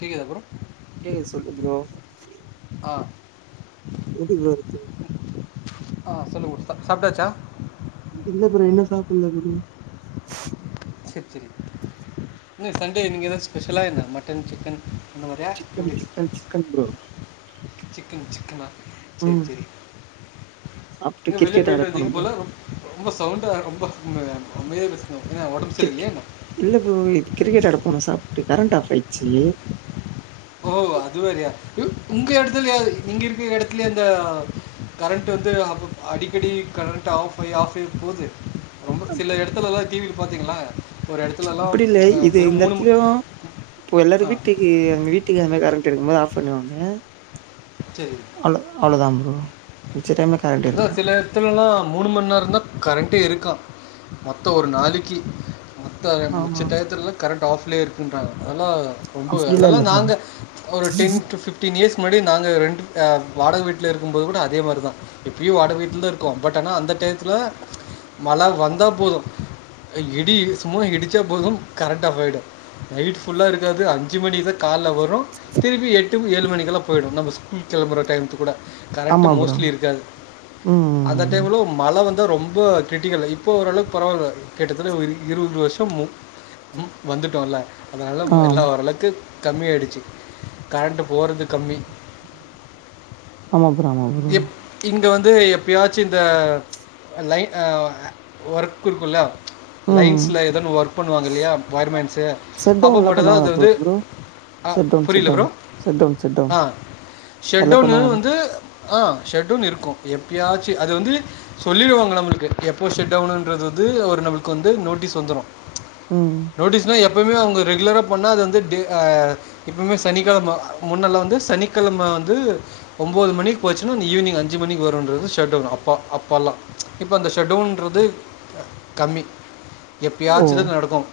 கேக்குதா புரோ கேக்குது சொல்லு ப்ரோ ஆ கேக்குது ப்ரோ எனக்கு ஆ சொல்லு ப்ரோ சாப்ட்டாச்சா இல்ல ப்ரோ இன்ன சாப்புல்ல ப்ரோ செரி இன்ன சண்டே நீங்க எதாச்சு ஸ்பெஷலா என்ன மட்டன் சிக்கன் அந்த மாதிரியா சிக்கனு எப்படி சிக்கன் சிக்கன் ப்ரோ சிக்கன் சிக்கனா சேரி ம் செரி சாப்ட்டு நீங்க வெளிய கிரிக்கெட் ஆட பேயிட்டு போனோ வந்தீங்க ப்ரோ போல ரொம்ப சவுண்டா ரொம்ப ம் அமைதியா பேஸ் கிரிக்க இல்ல ப்ரோ இத் கிரிக்கெட் ஆட போனோ சாப்ட்டு கரண்ட்டு ஆஃப் ஆயிச்சி ஓ அது வேறயா உங்க எடத்துலயா இங்க இருக்குற எடத்துலயா அந்த கரண்ட்டு வந்து அப்போ அடிக்கடி கரண்ட்டு ஆஃப் ஆயி ஆஃப் ஆயி போது ரொம்ப சில எடத்துலலா டிவி பாத்தீங்களா இப்டி இல்ல இது எந்த எடத்துலயு இப்போ எல்லாரு ஆ வீட்டுக்கு அவங்க வீட்டுக்கு கரண் ட்டு இருக்கும்போது ஆஃப் பண்ணுவாங்க அவ்ளோ அவ்ளோதா ப்ரோ மிச்ச டைம்ல கரண்ட் அதா இருக்கு சில எடத்துலல்லா மூணு மண் நேரந்தா கரண்ட்டே இருக்கா மொத்த ஒரு நாளக்கி மத்த ஆமா மிச்ச டைத்துலலா கரண்ட் டாஃப்லே இருக்குன்றாங்க அதலா ரொம்ப அப்டிலா அதல்லா இல்ல ப்ரோ நாங்க ஒரு டென் டு ஃபிஃப்டீன் இயர்ஸ் முன்னாடி நாங்க ரெண்ட்டு ஆ வாடக வீட்ல இருக்கும்போது கூட அதே மாரிதா இப்பயும் வாடக வீட்லதா இருக்கோம் பட் ஆனா அந்த டையத்துல மழ வந்தா போதும் இடி சும்மா இடிச்சா போதும் கரண்ட் ஆஃப் ஆயிடும் நைட் ஃபுல்லா இருக்காது அஞ்சு மணிதா கால்ல வரும் திருப்பி எட்டு ஏழு மணிக்கெல்லா போயிடும் நம்ம ஸ்கூ கெளம்புற டையத்துக்கு கூட கரண்ட்டு ஆமா ப்ரோ மோஸ்ட்லி இருக்காது அந்த ம் டைம்ல ம மழ வந்தா ரொம்ப கிரிட்டிக்கல் இப்போ ஓரளவுக்கு பரவால்ல கிட்டத்தட்ட ஒரு இருபது வருஷ மு வந்துட்டோல்ல அதனால ஆம் எல்லா ஓரளவுக்கு கம்மி ஆயிடுச்சு கரண்ட்டு போறது கம்மி ஆமா ப்ரோ ஆமா ப்ரோ இங்க வந்து எப்பயாச்சு இந்த லைன் ஆ ஒர்க் இருக்குல ம் லைன்ஸ்ல ஏதோன்னு ஒர்க் பண்ணுவாங்க இல்லியா ஒயர்மென்ஸு செட் அப்போ டவுன்லா மட்டுந்தா அது பண்ணுவாங்களா ப்ரோ வந்து ப்ரோ ஆ செட் டவுன் செட் புரியல down bro set down set down ஆ நல்லா ஷட்டௌன்னு பண்ணுவாங்களா? வந்து ஆ ஷட் டௌன் இருக்கும் எப்பயாச்சு அது வந்து சொல்லிடுவாங்க நம்மளுக்கு எப்போ ஷட்டௌனுன்றது வந்து ஒரு நம்மளுக்கு வந்து நோட்டஸ் வந்துரும் ம். நோட்டிஸ்னா எப் எப்பவுமே அவுங்க ரெகுலரா பண்ணா அது வந்து டே ஆ எப்போவுமே சனிக்கெழம முன்னெல்லா வந்து சனிக்கெழம வந்து ஒம்போது மணிக்கு போச்சுன்னா அந்த ஈவினிங் அஞ்சு மணிக்கு வருன்றது ஷட்டௌனு அப்போ அப்பல்லாம் இப்ப அந்த ஷட்டௌனுன்றது கம்மி ஓ! எப்பயாச்சிதா நடக்கும்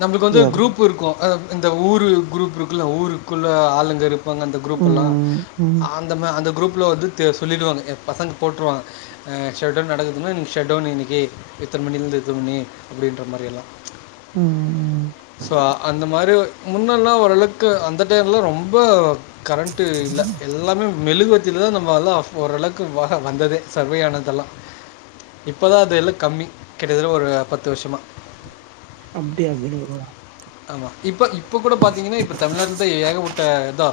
நம்பளுக்கு வந்து அப்படியா ப்ரோ? குரூப் இருக்கு இந்த ஊரு குரூப் இருக்கும்ல ஊருக்குள்ள ஆளுங்க இரு இருப்பாங்க அந்த குரூப் எல்லாம் ம், ம், அந்தமா அந்த குரூப் ல வந்து த சொல்லிடுவாங்க பசங்க போட்ருவாங்க ஆ ஷட்டௌன் நடக்குதுங்க இன்னைக்கு ஷட்டௌன்னு இன்னைக்கு இத்தன மணிலேருந்து இத்தன மணி அப்டின்ற மாரியெல்லா ம். சோ அந்த மாரி முன்னல்லா ஓரளவுக்கு அந்த டைம்லா ரொம்ப கரண்ட்டு இல்ல எல்லாமே மெலுகேவத்திலதா நம்மலாம் அப் ஓரளவுக்கு வந்ததே சர்வேயானதெல்லா இப்பதா அது எல்லா கம்மி கிட்டத்தட்ட ஒரு பத்து வருஷமா அப்டியா ப்ரோ ஆமா இப்ப இப்ப கூட பாத்தீங்கன்னா இப்ப தமிழ்நாட்ல தான் ஏகப்பட்டட்ட இதா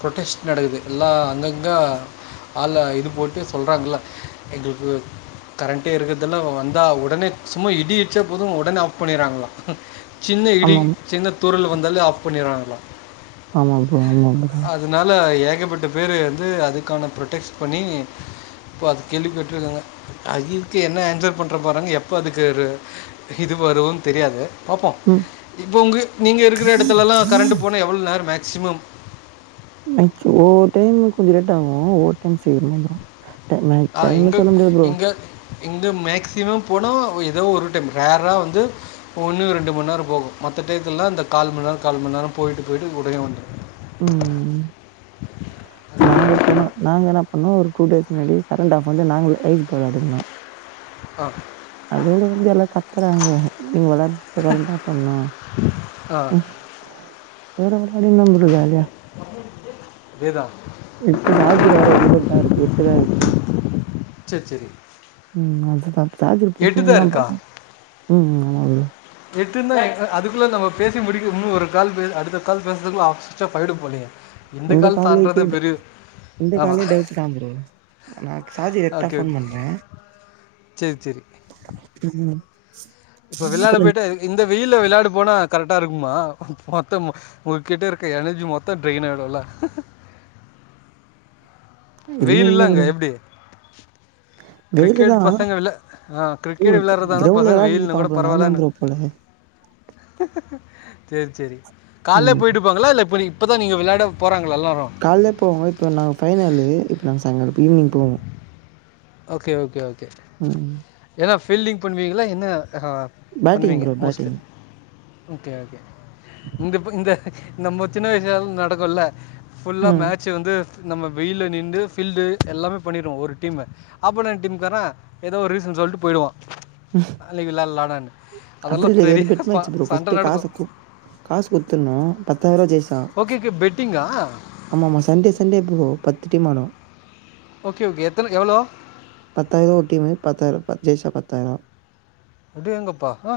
ப்ரொட்டெஸ்ட் நடக்குது எலாம் அங்கங்கே ஆள இது போட்டு சொல்றாங்கள எங்களுக்கு கரண்ட்டே இருக்கறதல வந்தால் உடனே சும்மா இடி இடிச்ச போதும் உடனே ஆஃப் பண்ணிறாங்களா சின்ன இடி ஆமாமா. சின்ன தூரல் வந்தாலே ஆஃப் பண்ணிறாங்கள ஆமா ப்ரோ ஆமா ப்ரோ அதனால ஏகப்பட்ட பேர் வந்து அதுக்கான ப்ரொடெக்ஸ்ட் பண்ணி இப்போ அது கேள்வி கேட்ருக்காங்க அதுக்கு என்ன ஆன்சர் பண்ற போறாங்க எப்போ அதுக்கு ஒரு இது வருன்னு தெரியாது பாப்போம் ம். இப்போ உங்க நீங்க இருக்கற இடத்தல எல்லாம் கரண்ட போனா எவ்வளவு நேரம் [unintelligible] ஹார் மேக்சிமம் ந ஒவ்வொரு டைம் கொஞ்சம் லேட் ஆகும் ஒவ்வொரு டைம் சீக்கிரமா வந்துரும் டைம்மாயி டைமெல்லாம் சொல்ல முடியாது ப்ரோ இங்க மேக்ஸிமம் போனா ஏதோ ஒரு டைம் ரேரா வந்து ஒன்னு ரெண்டு மண்நேரம் போகும் மத்த டையத்துல்லாம் இந்த கால் மண்நேரம் கால் மண்நேரம் போயிட்டு போயிட்டு உடனே வந்துரும் உம் நாங்க போனோம் நாங்க என்ன பண்ணோம் ஒரு டூ டேஸ் முன்னாடி கரண்ட் ஆஃப் பண்ணிட்டு நாங்களே ஐஸ் பாய் விளையாடிட்டு இருந்தோம் ஆ அதோடு வந்து எல்ல க தரங்க நீங்க வெளயாடரப்பா கரண்ட் ஆஃப் பண்ணோம் ஆ வேற விளையாடி [unintelligible] அதே தான் இப்ப சார்ஜர் வேற ஒன்பதுதான் இருக்கு எட்டுதான் இருக்கு சரி சரி ம் அதுதான் சார்ஜர் போட்டுட்டே தான் பண்ணேன் ம் ஆமா ப்ரோ எட்டு இருந்தா அதுக்குள்ள நம்ம பேசி முடிக்கனு இன்னும் ஒரு கால் பே அடுத்த கால் பேசறதுக்குள்ள அ சுவிட்ச் ஆஃப் ஆயிடும் போலயே இந்த கால் காலுக்கே தாண்டதே பெரிய இந்த ஆமாம் காலே டவுட் தான் ப்ரோ ஆன சார்ஜர் ஏத்தான் ஓகே ஓகே போன் பண்ணேன் இப்ப வெளையாட போயிட்டா இந்த வெயில்ல வெளையாடு ப்ப போனா கரெக்டா இருக்குமா மொத்தம் உங்க கிட்ட இருக்க எனர்ஜி மொத்தம் ட்ரெயின் ஆயிடும்ல்ல இல்ல வெயில் இல்ல எலாம் அங்க ப்ரோ எப்டி வெயிலு கிரிக்கெட் தா பசங்க விள ஆ கிரிக்கெட் வெளையாடுறதா இருந்தா கிரௌண்ட்ல பசங்க வெயில்ன்னு வெளாடிட்ருப்பா கூட ப்ரோ நா தா பரவாயிலன்னு ப்ரோ போல செரி செரி காலைலே ம் போயிட்டுப்பாங்களா இல்ல இப்புடி இப்பதா நீங்க வெளயாட போறாங்க காலலே போவோம் இப்ப நா ஃபைனலு நாங் சாயங்கால ஈவினிங் போவோ ஓகே ஓகே ஓகே ம் எனஃப் ஃபீல்டிங் பண்ணுவீங்களா என்ன ஹஹா பேட்டிங் பண்ணுவீங்க bro most batting okay okay இந்தபக் இந்த நம்ம சின்ன வயசு [unintelligible] நடக்குல்ல ஃபுல்லா ம் மேட்சு வந்து நம்ம வெயில்ல நின்டு ஃபீல்டு எல்லாமே பண்ணிறுவோ ஒரு டீம்மு ஆபனன்ட் டீம்காரே எதோ ஒரு ரீசன் சொல்ட்டு போய்டுவா அழிவில்லாலாடன் அப்டி இல்லயே இது வந்து பெட் மேச் ப்ரோ பஸ்டு காச குடு காஸ் குடுத்தர்னு பத்தாய்ருவா ஆ ஓகே ஓகே பெட்டிங்கா ஆமாமா சண்டே சண்டே ப்ரோ பத் திட்டி மானோ ஓகே ஓகே எத்தனை எவ்வளோ பத்தாயிரோ ஒரு டீம்மு பாத்தாயிரோ பத் ஜெய்ச்சா பத் பத்தாயிரோ அடேங்கப் ப்பா ஆ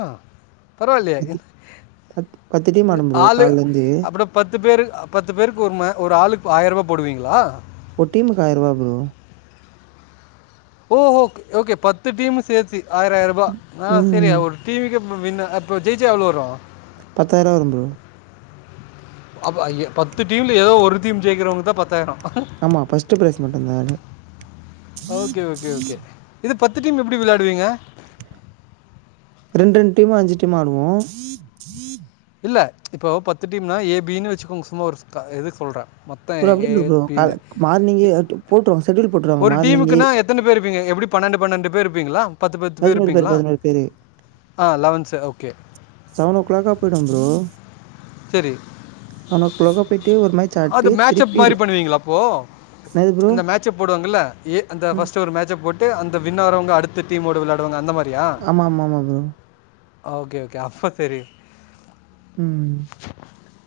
பரவால்லயே இன் பத்து பத்து டீம் ஆடும் ப்ரோ ஆளு கால்ல இருந்து அப்றோ பத்து பேரு அ பத்து பேருக்கு ஒரு ம ஒரு ஆளுக்கு ஆயிரருவா போடுவீங்ளா ஒரு டீம்க்கு ஆயர்ருவா ப்ரோ ஓ ஹோ ஓகே பத்து டீம்மு சேத்து ஆயர ஆயர்ருபா ஆ செரி ம். ஒரு டி விக்கே ம்மு வின்னு அப்ப ஜெய்ச்சா எவ்ளோ வரு பத்தாய்ருவா வரு ப்ரோ அப்ப ஏ பத்து டீம்ல ஏதோ ஒரு டீம் ஜெய்கறவங்களுக்தா பத்தாய்ரோ ஆமா பஸ்ட் ஃபிரைஸ் மட்டுதா அது ஓகே ஓகே ஓகே இது பத்து டீம் எப்டி விளையாடுவீங்க ரெண்டு ரெண்டு டீம்மா அஞ்சு டீம் ஆடுவோ இல்ல இப்போ பத்து டீம்னா ஏ பீனு வச்சுக்கோங்க சும்மா ஒரு க இதுக் சொல்றே மொத்தோ ப்ரோ அப்படி ஏ இல்ல ப்ரோ. கால பினு எ மார்னிங்கே அட்டு போட்டுருவாங்க. ஷெட்யூல் போட்டுருவாங்க. ஒரு மார்னிங்கே டீமுக்குன்னா எத்தன பேர் இப்பீங்க எப்டி பன்னண்டு பன்னண்டு பேர் இருப்பீங்ளா பத்து பத்து பேர் இருப்பீங்ளா ஆ லவன் சே ஓகே போய்டுவோ ப்ரோ சரி லவன் ஓ கிளாக்க போய்ட்டு ஒரு மாரி அது மேட்சப் மாரி பண்ணுவீங்களா அப்போ என்னது ப்ரோ? அந்த மேட்சப் போடுவாங்கள்ள ஏ அந்த ம். ஃபஸ்டு ஒரு மேச்ச போட் டு அந்த வின்னாவறவங்க அடுத்த டீமோட விளாடுவங்க அந்த மாரி ஆமாமா மா மா ப்ரோ ஓகே ஓகே அப்ப தெரியு ம்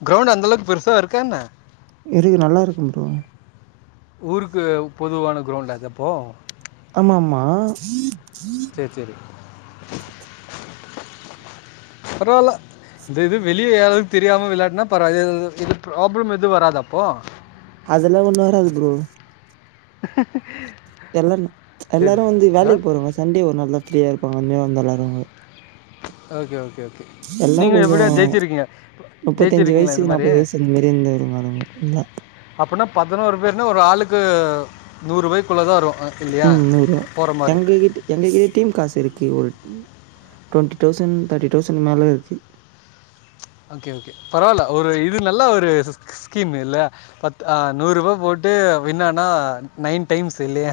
கிரௌண்ட் அந்தளுக் பெருசா இருக்கா என்ன இருகு நல்லாருக்கும் ப்ரோ ஊருக்கு பொதுவான கிரௌண்டாதப்போ ஆமா மா சேர் சேரி பரவால்ல இந்த இது வெளிய யாராது தெரியாம விளாட்னா பரவா இது ப்ராப்ளம் எது வராதாப்போ அதல்லா ஒண்ணு வராது ப்ரோ எல்லன்ன எல்லாரு சரி வந்து ஆ வேலைக் போறாவங்க சண்டே ஒரு நாள்தா ஃப்ரியா இருப்பாங்க ஒட்னே வந்தல்லாருவாங்க ஓகே ஓ எல்லா கொஞ்சோ னுப்பத்தஞ்சு ஜெயிச்சிருக்கீங்களா வய்சு இந்த நாப்பது மாதிரி வய்சு இந் மாரி இந்த [inaudible] எல்லா னா ஒராளுக்கு நூறு வய்குள்ள தா வரோ ம் நூறுவா எங்க கிட்ட எங்ககிட்யும் காசிருக்கி ஒரு ட்வொண்ட்டி தௌசண்ட் தேட்டி தௌசண்ட் மேல இருக்கு ஓகே ஓகே பரவால ஒரு இது நல்லா ஒரு ஸ்கீம் இல்ல பத் அ நூறுவா போட்டு வின் ஆனா நைன் டைம்ஸ் இல்லையா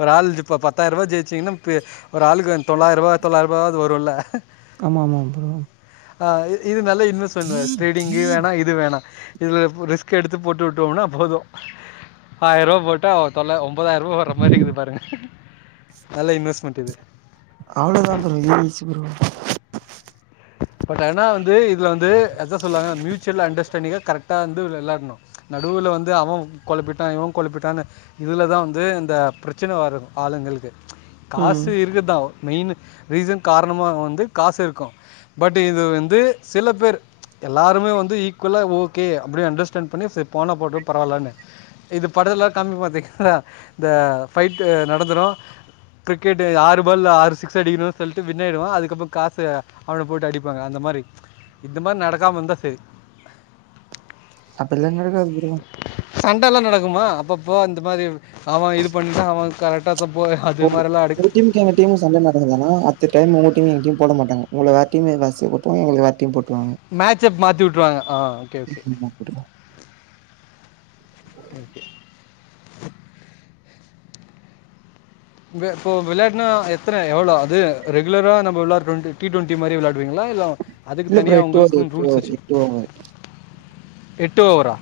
ஒரு ஆள்திப்ப பத்தாயிரபா ஜெய்ச்சீங்ன்னா பெ ஒரு ஆளுக்கு தொள்ளாயிரவா தொள்ளாயிருபா து வருல ஆமாமா ப்ரோ ஆஹ் இ இது நல்ல இன்வஸ் பண்வ ஸ்ட்ரேடிங்க்கு வேணா இது வேணா இதுல பொ ரிஸ்க் எடுத்து போட்டு உட்டோனா போது ஆயிரவா போட்டா தொல்லாயி ஒம் ஒம்பதாயிரவா வர்ற மாரிகிது பாருங்க நல்ல இன்வெஸ்ட்மெண்ட் இது அவ்ளோதான் ப்ரோ ஈஸி ப்ரோ. பட் ஆனா வந்து இ துல வந்து அதா சொல்வாங்க மியூச்சுவல் அண்டர்ஸ்டாண்டிங்க கரட் டா வந்து வெளாட்னு நடுவுல வந்து அவன் கொழப்பிட்டா இவன் கொழப்பிட்டான்னு இதுல தா வந்து இந்த ப்ரெச்சன வரு ஆளுங்களுக்கு ம் காசு இருக்குதா ஒ மெய்னு ரீசன் காரணமாக வந்து காசிருக்கு பட் இது வந்து சில பேர் எல்லாருமே வந்து ஈக்வலா ஓகே அப்டியே அண்டர்ஸ்டாண்ட் பண்ணி செர் போனா போட்டு பரவால்லன்னு இது படதுல்லா காமி பாத்தீஹ்லா இந்த ஃபைட்டு நடந்துறு கிரிக்கெட்டு ஆறு பால்ல ஆறு சிக்ஸ் அடிக்கணு சொல்ட்டு வின் ஆயிடுவா அதுக்கப்ப காசு அவன போட்டு அடிப்பாங்க அந்த மாரி இந்த மாரி நடக்காம இருந்தா சேரி அப்பில்லா [unintelligible] சண்டலா நடக்குமா அப்பப்போ அந்த மாரி அவன் இது பண்ணிடா அவன் கரட்டா உங்க டீம்க் எங்க டீம்க் சண்ட நடக்குதனா அட்த்த டைம் ஓ கிம் எங்கியு போட மாட்டாங்க உங்கள வேர் டீமு வஸி போட்ருவாங் எங்களுது வேர்டீம் போட் மேட்ச்சப் மாத்தி உட்ருவாங்க ஆ ஓகே ஓகே ஆமா ப்ரோ. ப இப்போ வெளான்னா எத்தன எவ்ளோ அது ரெகுலரா நம்ம வெ வெளார டி ட்வென்ட்டி மாரி வெளா ரிங்களா இல்ல அதுக்கு இல்ல ப்ரோ தனியா ஓவர் உங்களுக்குன் ரூல்ஸ் ஓவர் வச்சு ஓவர். எட்டு ஓவரா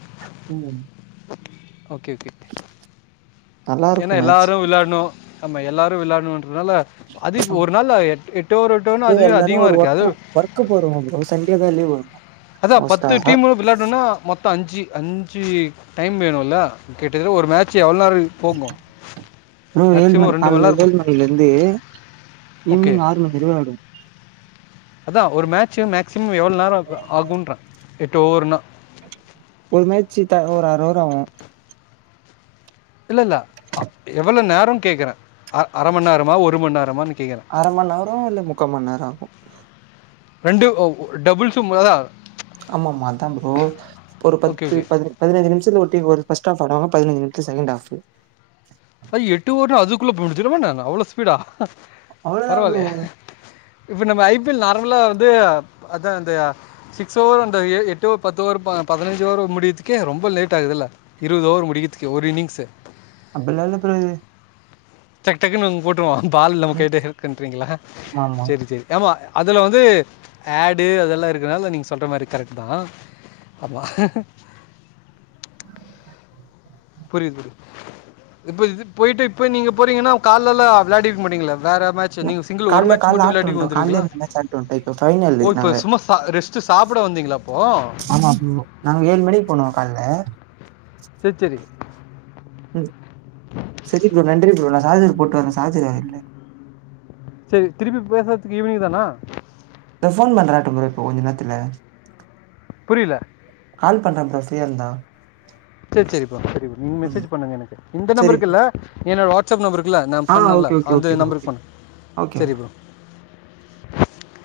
ம் ஓகே ஓகே நல்லா ஏன்னா இருக்கும் மேட்ச். எல்லாரு விளாடனு ஆமா எல்லாரு விளானு னால அது ஒரு நாள்ள எ எட்டு ஓவர் எட்டு ஓவர்னு ப்ரோ அதுவே எல்லாரும் அதிகமா ஒரு இருக்கு அது ஒர்க்கு ஒர்க்கு போறவங்க ப்ரோ. சண்டே தான் லீவ் வரும் அதா பத்து மோஸ்ட்டா. டீமு விளாடுனுனா மொத்தோ அஞ்சு அஞ்சு டைம் வேணுல்ல கேட்டது ஒரு மேட்ச் எவ்வளோ நேரம் போகும்? ப்ரோ ஏழு மேக்ஸிமம் மணி காலைல ஏழு நேரம். மணில இருந்து ஈவினிங் ஆறு மணி வர விளாடுவோ அதா ஒரு மேட்சு மேக்சிமம் எவ்வளோ நே ஆகுன்றே எட்டு ஓவர்ன்னா ஒரு மேச்சி த ஒரு ஆறு ஓவர் ஆவும் இல்ல இல்ல எவ்வளவு நேரோனு கேக்குறே அ அரமண் நேரமா ஒரு மண் நேரமான் அர மண் நேரம் இல்ல முக்கா மண் நேரம் ஆகு ரெண்டு டபுள்சு [unintelligible] ஆமா ஆமா அதா ப்ரோ ஒரு ஓகே, பத்து ஓகே. ப பதினஞ்சு நிமிஷத்துக் ஒரு டீம் வருது ஃபர்ஸ்ட் ஆஃப் ஆடுவாங் பதினஞ்சு நிமிஷ செகண்ட் ஆஃப் அது எட்டு ஓவர்ல அதுக்குள்ள போடுச்சு [unintelligible] அவ்வளோ ஸ்பீடா அவ்வளதா ப்ரோ பரவாயில்லையே! இப்ப நம்ம ஐ பி எல் நார்மலா வந்து அதா அந்த சிக்ஸ் ஓவர் அந்த எட்டு பத்து ஓவர் ப பதினஞ்சு ஓவர் முடியதுக்கே ரொம்ப லேட் ஆகுதுல்ல இருவது ஓவர் முடிக்கதுக்கே ஒரு இன்னிங்ஸு அப்புலா இல்ல ப்ரோ இது டக்டக்னு அவங் போட்ருவா பால் நம்ம ம் கைட்ட இருக்குன்றீங்களா ஆமாமா செரி செரி ஆமா அதுல வந்து ஆடு அதெல்லா இருக் னால நீங்க சொல்ற மாறி கரெக்ட்தா ஆமா புரியுது புரியு இப்ப இது போயிட்டு இப்ப நீங்க போறீங்கனா காலல்லா விளயாடியிருக்க மாட்டீங்களே கால்ல கால்ல ஆட்டு வன்டோ கால்லயே வந்துருவீங்களா ரெண்டு மேட்ச் ஆட்டுவன்டோ இப்ப பைனல்லு ஓ இப்போ நாங்க சும்மா சா ரெஸ்ட்டு சாப்பிட வந்தீங்களா அப்போ ஆமா ப்ரோ நாங்க ஏழு மணிக்கு போனோ கால்ல செர் செரி உம் சரி ப்ரோ நன்றி ப்ரோ நா [unintelligible] போட்டு வரே சார்ஜரு வேற இல்ல சரி திருப்பி பேசறதுக்கு ஈவினிங் தானா தா போன் பண்ராட்ட ப்ரோ இப்போ கொஞ்ச நேரத்துல புரில கால் பண்ணறே ப்ரோ ஃப்ரீயா இருந்தா செரி செரிப்பா சரி நீங்க ம் மெசஜ் பண்ணுங்க எனக்கு இந்த சரி ப்ரோ நம்பருக்கு இல்ல என்னோட வாட்ஸ்அப் நம்பருக்குல்ல நான் ஆ பண்ணல ஓகே ஓகே அந்த ஓகே ப்ரோ நம்பருக்கு ஓகே பண்ணு ஓகே சரி ப்ரோ